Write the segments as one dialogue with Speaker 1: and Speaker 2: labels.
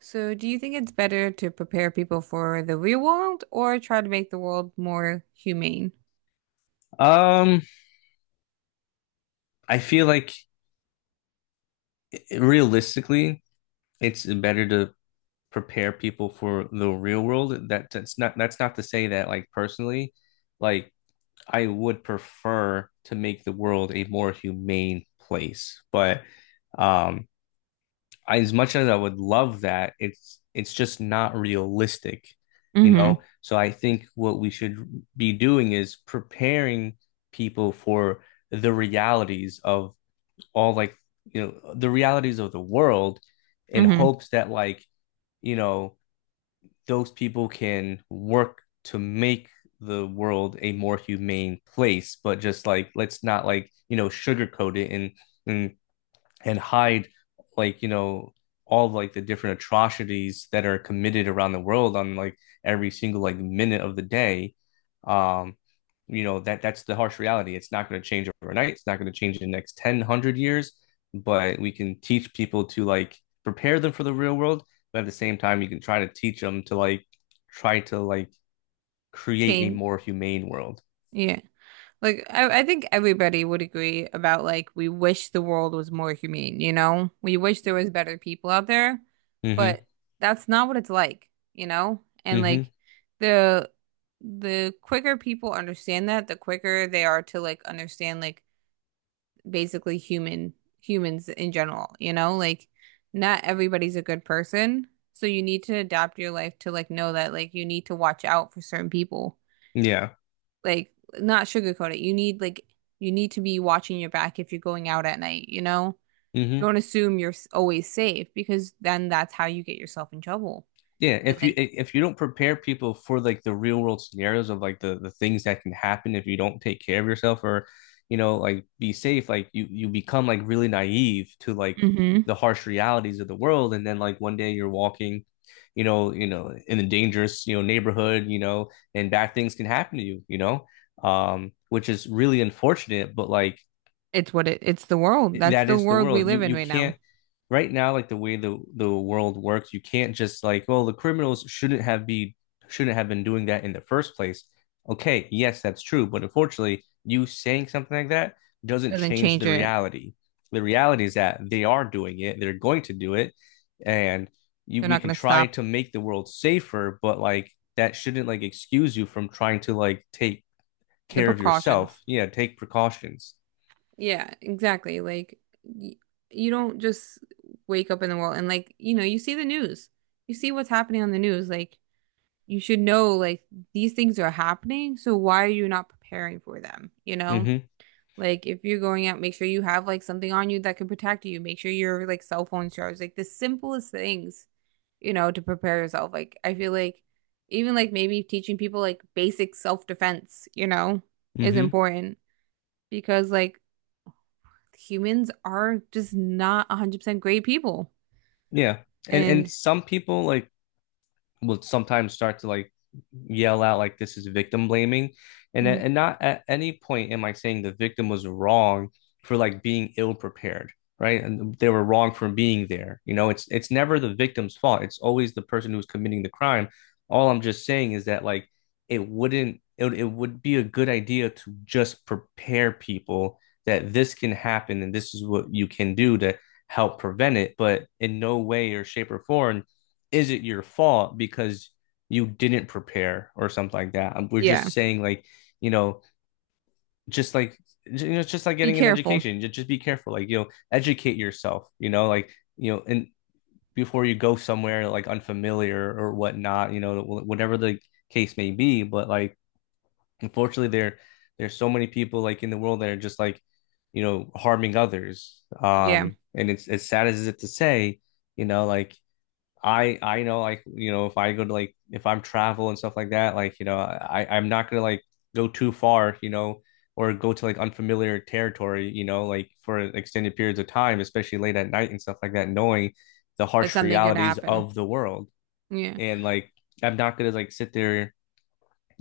Speaker 1: So, do you think it's better to prepare people for the real world or try to make the world more humane?
Speaker 2: Um, I feel like realistically, it's better to prepare people for the real world. That's not to say that like personally, like I would prefer to make the world a more humane place. But um, I, as much as I would love that, it's just not realistic, you
Speaker 1: Mm-hmm.
Speaker 2: know? So I think what we should be doing is preparing people for the realities of all, like you know the realities of the world in
Speaker 1: Mm-hmm.
Speaker 2: hopes that like you know those people can work to make the world a more humane place, but just like let's not like you know sugarcoat it and and and hide, like you know, all of, like the different atrocities that are committed around the world on like every single like minute of the day. um you know that's the harsh reality. It's not going to change overnight, it's not going to change in the next 10 100 years, but we can teach people to like prepare them for the real world, but at the same time you can try to teach them to like try to like create a
Speaker 1: Change,
Speaker 2: more humane world.
Speaker 1: yeah. Like, I think everybody would agree about like we wish the world was more humane, you know? We wish there was better people out there,
Speaker 2: Mm-hmm.
Speaker 1: but that's not what it's like, you know? And like
Speaker 2: Mm-hmm.
Speaker 1: the the quicker people understand that, the quicker they are to like understand like basically human humans in general, you know? Like not everybody's a good person, so you need to adapt your life to like know that like you need to watch out for certain people.
Speaker 2: Yeah.
Speaker 1: Like not sugarcoat it. You need like you need to be watching your back if you're going out at night, you know?
Speaker 2: Mm-hmm.
Speaker 1: Don't assume you're always safe because then that's how you get yourself in trouble.
Speaker 2: Yeah,
Speaker 1: And
Speaker 2: if you
Speaker 1: like
Speaker 2: if you don't prepare people for like the real world scenarios of like the things that can happen if you don't take care of yourself or you know like be safe, like you become like really naive to like
Speaker 1: hmm
Speaker 2: the harsh realities of the world, and then like one day you're walking, you know, in a dangerous, you know, neighborhood, you know, and bad things can happen to you, you know, which is really unfortunate, but like
Speaker 1: it's what it it's the world. That's
Speaker 2: that
Speaker 1: the
Speaker 2: is the
Speaker 1: world we
Speaker 2: world. You
Speaker 1: live in
Speaker 2: you
Speaker 1: right now.
Speaker 2: can't right now, like the way the world works, you can't just like, well, the criminals shouldn't have been doing that in the first place. Okay, yes, that's true, but unfortunately, you saying something like that doesn't
Speaker 1: Doesn't
Speaker 2: change
Speaker 1: change
Speaker 2: the
Speaker 1: it.
Speaker 2: reality. The reality is that they are doing it, they're going to do it, and you
Speaker 1: They're
Speaker 2: we
Speaker 1: not
Speaker 2: can
Speaker 1: going to
Speaker 2: try
Speaker 1: stop
Speaker 2: to make the world safer, but like that shouldn't like excuse you from trying to like take
Speaker 1: the
Speaker 2: care of yourself.
Speaker 1: precautions.
Speaker 2: Yeah, take precautions.
Speaker 1: Yeah, exactly. Like y You don't just wake up in the world and like, you know, you see the news. You see what's happening on the news. Like you should know like these things are happening, so why are you not preparing for them, you know?
Speaker 2: Mm-hmm.
Speaker 1: Like if you're going out, make sure you have like something on you that can protect you. Make sure your like cell phone's charged. Like the simplest things, you know, to prepare yourself. Like I feel like even like maybe teaching people like basic self-defense, you know, is
Speaker 2: Mm-hmm.
Speaker 1: important because like humans are just not 100% great people.
Speaker 2: Yeah. And
Speaker 1: And
Speaker 2: some people like will sometimes start to like yell out like this is victim blaming, and
Speaker 1: mm,
Speaker 2: and not at any point am I saying the victim was wrong for like being ill prepared, right, and they were wrong for being there, you know, it's never the victim's fault, it's always the person who's committing the crime. All I'm just saying is that like it wouldn't it, it would be a good idea to just prepare people that this can happen and this is what you can do to help prevent it, but in no way or shape or form is it your fault because you didn't prepare or something like that. We're
Speaker 1: yeah,
Speaker 2: just saying like, you know, just like, you know, it's just like
Speaker 1: be
Speaker 2: getting an
Speaker 1: careful.
Speaker 2: education. Just be careful, like you know, educate yourself. You know, like you know, and before you go somewhere like unfamiliar or whatnot, you know, whatever the case may be. But like, unfortunately, there's so many people like in the world that are just like, you know, harming others.
Speaker 1: Yeah,
Speaker 2: And it's as sad as it is to say, you know, like I know like you know if I go to like if I'm travel and stuff like that like you know I'm not gonna like go too far you know or go to like unfamiliar territory you know like for extended periods of time, especially late at night and stuff like that, knowing the
Speaker 1: that
Speaker 2: harsh
Speaker 1: something could
Speaker 2: realities
Speaker 1: happen.
Speaker 2: of the world.
Speaker 1: Yeah,
Speaker 2: And like I'm not gonna like sit there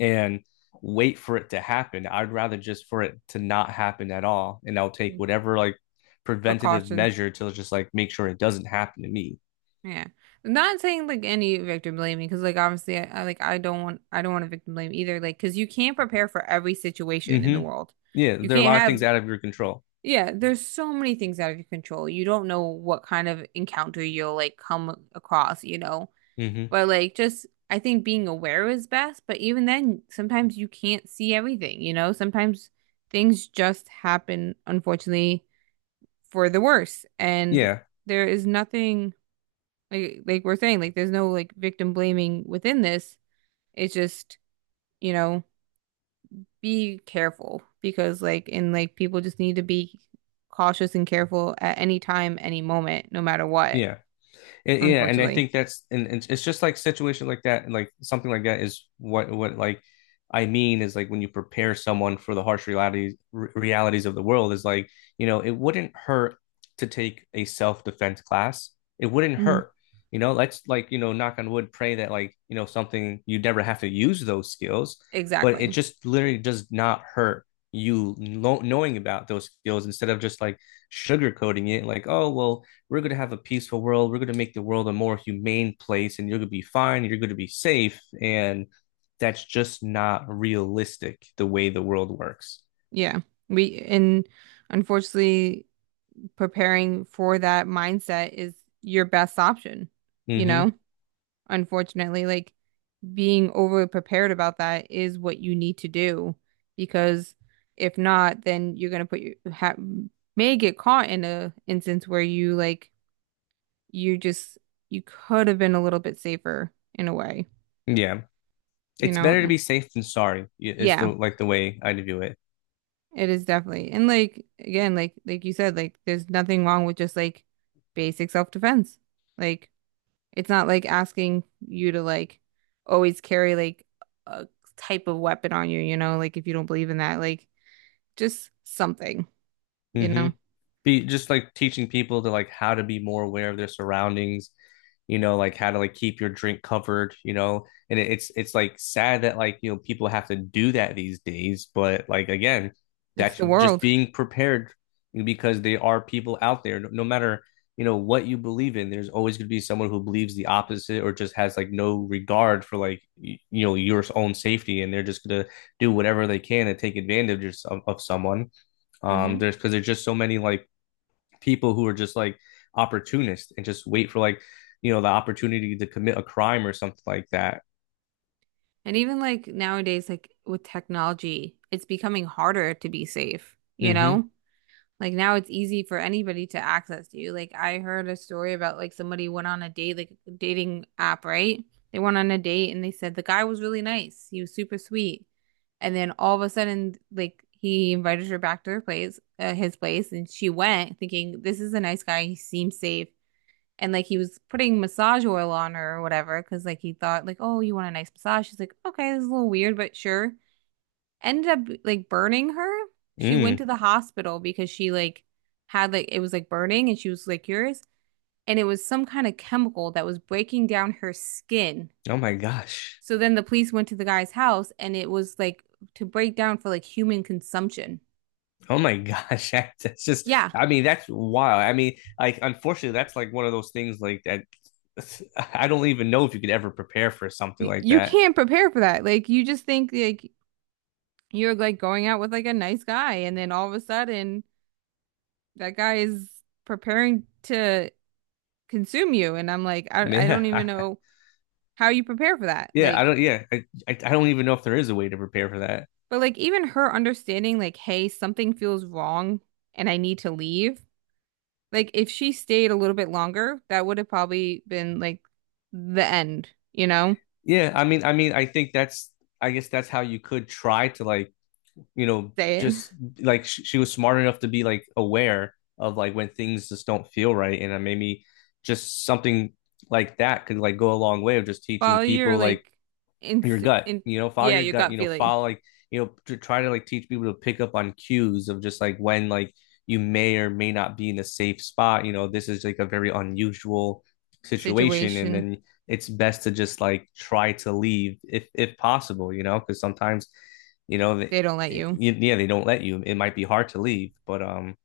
Speaker 2: and wait for it to happen. I'd rather just for it to not happen at all, and I'll take whatever like preventative
Speaker 1: precaution.
Speaker 2: measure to just like make sure it doesn't happen to me.
Speaker 1: Yeah, I'm not saying like any victim blaming because like obviously I like I don't want to victim blame either. Like because you can't prepare for every situation in the
Speaker 2: Mm-hmm.
Speaker 1: world.
Speaker 2: Yeah,
Speaker 1: You
Speaker 2: there are a
Speaker 1: can't
Speaker 2: lot of things
Speaker 1: have
Speaker 2: out of your control.
Speaker 1: Yeah. There's so many things out of your control. You don't know what kind of encounter you'll like come across. You know,
Speaker 2: Hmm.
Speaker 1: but like just I think being aware is best, but even then sometimes you can't see everything, you know? Sometimes things just happen, unfortunately, for the worse. And
Speaker 2: Yeah,
Speaker 1: there is nothing like we're saying, like there's no like victim blaming within this. It's just, you know, be careful because like people just need to be cautious and careful at any time, any moment, no matter what,
Speaker 2: yeah. And, yeah, and I
Speaker 1: unfortunately.
Speaker 2: think that's, and it's just like situation like that, and like something like that is what like I mean is like when you prepare someone for the harsh realities realities of the world is like you know it wouldn't hurt to take a self defense class. It wouldn't
Speaker 1: Mhm.
Speaker 2: hurt. You know, let's like you know knock on wood, pray that like you know something you never have to use those skills, but it
Speaker 1: Exactly.
Speaker 2: just literally does not hurt, you know, knowing about those skills instead of just like sugarcoating it like, oh well, we're going to have a peaceful world. We're going to make the world a more humane place and you're going to be fine. You're going to be safe. And that's just not realistic the way the world works.
Speaker 1: Yeah. We and unfortunately preparing for that mindset is your best option, you know?
Speaker 2: Mm-hmm.
Speaker 1: Unfortunately, like being overly prepared about that is what you need to do because if not, then you're gonna put your ha may get caught in a instance where you just you could have been a little bit safer in a way,
Speaker 2: Yeah.
Speaker 1: you
Speaker 2: It's
Speaker 1: know?
Speaker 2: better to
Speaker 1: And-
Speaker 2: be safe than sorry, is the
Speaker 1: Yeah.
Speaker 2: like the way I view it.
Speaker 1: It is definitely. And like again, like you said, like there's nothing wrong with just like basic self-defense. Like it's not like asking you to like always carry like a type of weapon on you, you know, like if you don't believe in that, like just something, you know.
Speaker 2: Mm-hmm. Be just like teaching people to like how to be more aware of their surroundings, you know, like how to like keep your drink covered, you know. And it's like sad that like you know people have to do that these days, but like again
Speaker 1: It's
Speaker 2: that's
Speaker 1: the
Speaker 2: just
Speaker 1: world.
Speaker 2: being prepared because there are people out there, no matter you know what you believe in there's always going to be someone who believes the opposite or just has like no regard for like you know your own safety, and they're just going to do whatever they can to take advantage of someone.
Speaker 1: Hmm.
Speaker 2: There's because there's just so many like people who are just like opportunists and just wait for like you know the opportunity to commit a crime or something like that.
Speaker 1: And even like nowadays, like with technology, it's becoming harder to be safe, you
Speaker 2: Mm-hmm.
Speaker 1: know? Like now it's easy for anybody to access you. Like I heard a story about like somebody went on a date, like a dating app, right? They went on a date and they said the guy was really nice. He was super sweet. And then all of a sudden, like he invited her back to his place, and she went thinking this is a nice guy. He seems safe. And like he was putting massage oil on her or whatever, because like he thought like, oh, you want a nice massage? She's like, okay, this is a little weird, but sure ended up like burning her. She went to
Speaker 2: Mm.
Speaker 1: the hospital because she like had like it was like burning and she was like curious, and it was some kind of chemical that was breaking down her skin.
Speaker 2: Oh my gosh.
Speaker 1: So then the police went to the guy's house and it was like to break down for like human consumption.
Speaker 2: Oh my gosh, that's just
Speaker 1: Yeah.
Speaker 2: I mean that's wild. I mean, like unfortunately that's like one of those things like that I don't even know if you could ever prepare for something like
Speaker 1: You
Speaker 2: that.
Speaker 1: can't prepare for that. Like you just think like you're like going out with like a nice guy and then all of a sudden that guy is preparing to consume you and I'm like I don't
Speaker 2: Yeah.
Speaker 1: even know how you prepare for that.
Speaker 2: Yeah, I
Speaker 1: Like
Speaker 2: don't yeah, I don't even know if there is a way to prepare for that.
Speaker 1: but like even her understanding like, hey, something feels wrong and I need to leave. Like if she stayed a little bit longer, that would have probably been like the end, you know?
Speaker 2: Yeah, I mean I think that's, I guess that's how you could try to like you know
Speaker 1: Say it.
Speaker 2: just like she was smart enough to be like aware of like when things just don't feel right, and maybe just something like that could like go a long way of just teaching
Speaker 1: Follow your
Speaker 2: people like
Speaker 1: like in
Speaker 2: your gut,
Speaker 1: in
Speaker 2: you know, follow
Speaker 1: yeah,
Speaker 2: your
Speaker 1: your
Speaker 2: gut, you
Speaker 1: gut
Speaker 2: know,
Speaker 1: feeling
Speaker 2: follow like you know to try to like teach people to pick up on cues of just like when like you may or may not be in a safe spot, you know, this is like a very unusual situation, and
Speaker 1: situation.
Speaker 2: then it's best to just like try to leave if possible, you know, because sometimes you know they,
Speaker 1: They don't let you.
Speaker 2: yeah they don't let you, it might be hard to leave, but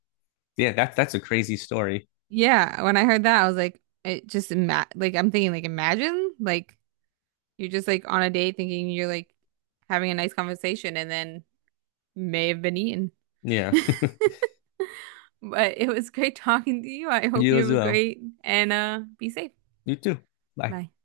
Speaker 2: yeah that's a crazy story.
Speaker 1: Yeah, when I heard that, I was like it just ima like I'm thinking like imagine like you're just like on a date thinking you're like having a nice conversation and then may have been eaten.
Speaker 2: Yeah.
Speaker 1: But it was great talking to you. I hope
Speaker 2: You
Speaker 1: you
Speaker 2: as
Speaker 1: have a
Speaker 2: well.
Speaker 1: great and be safe.
Speaker 2: You too. Bye.
Speaker 1: Bye.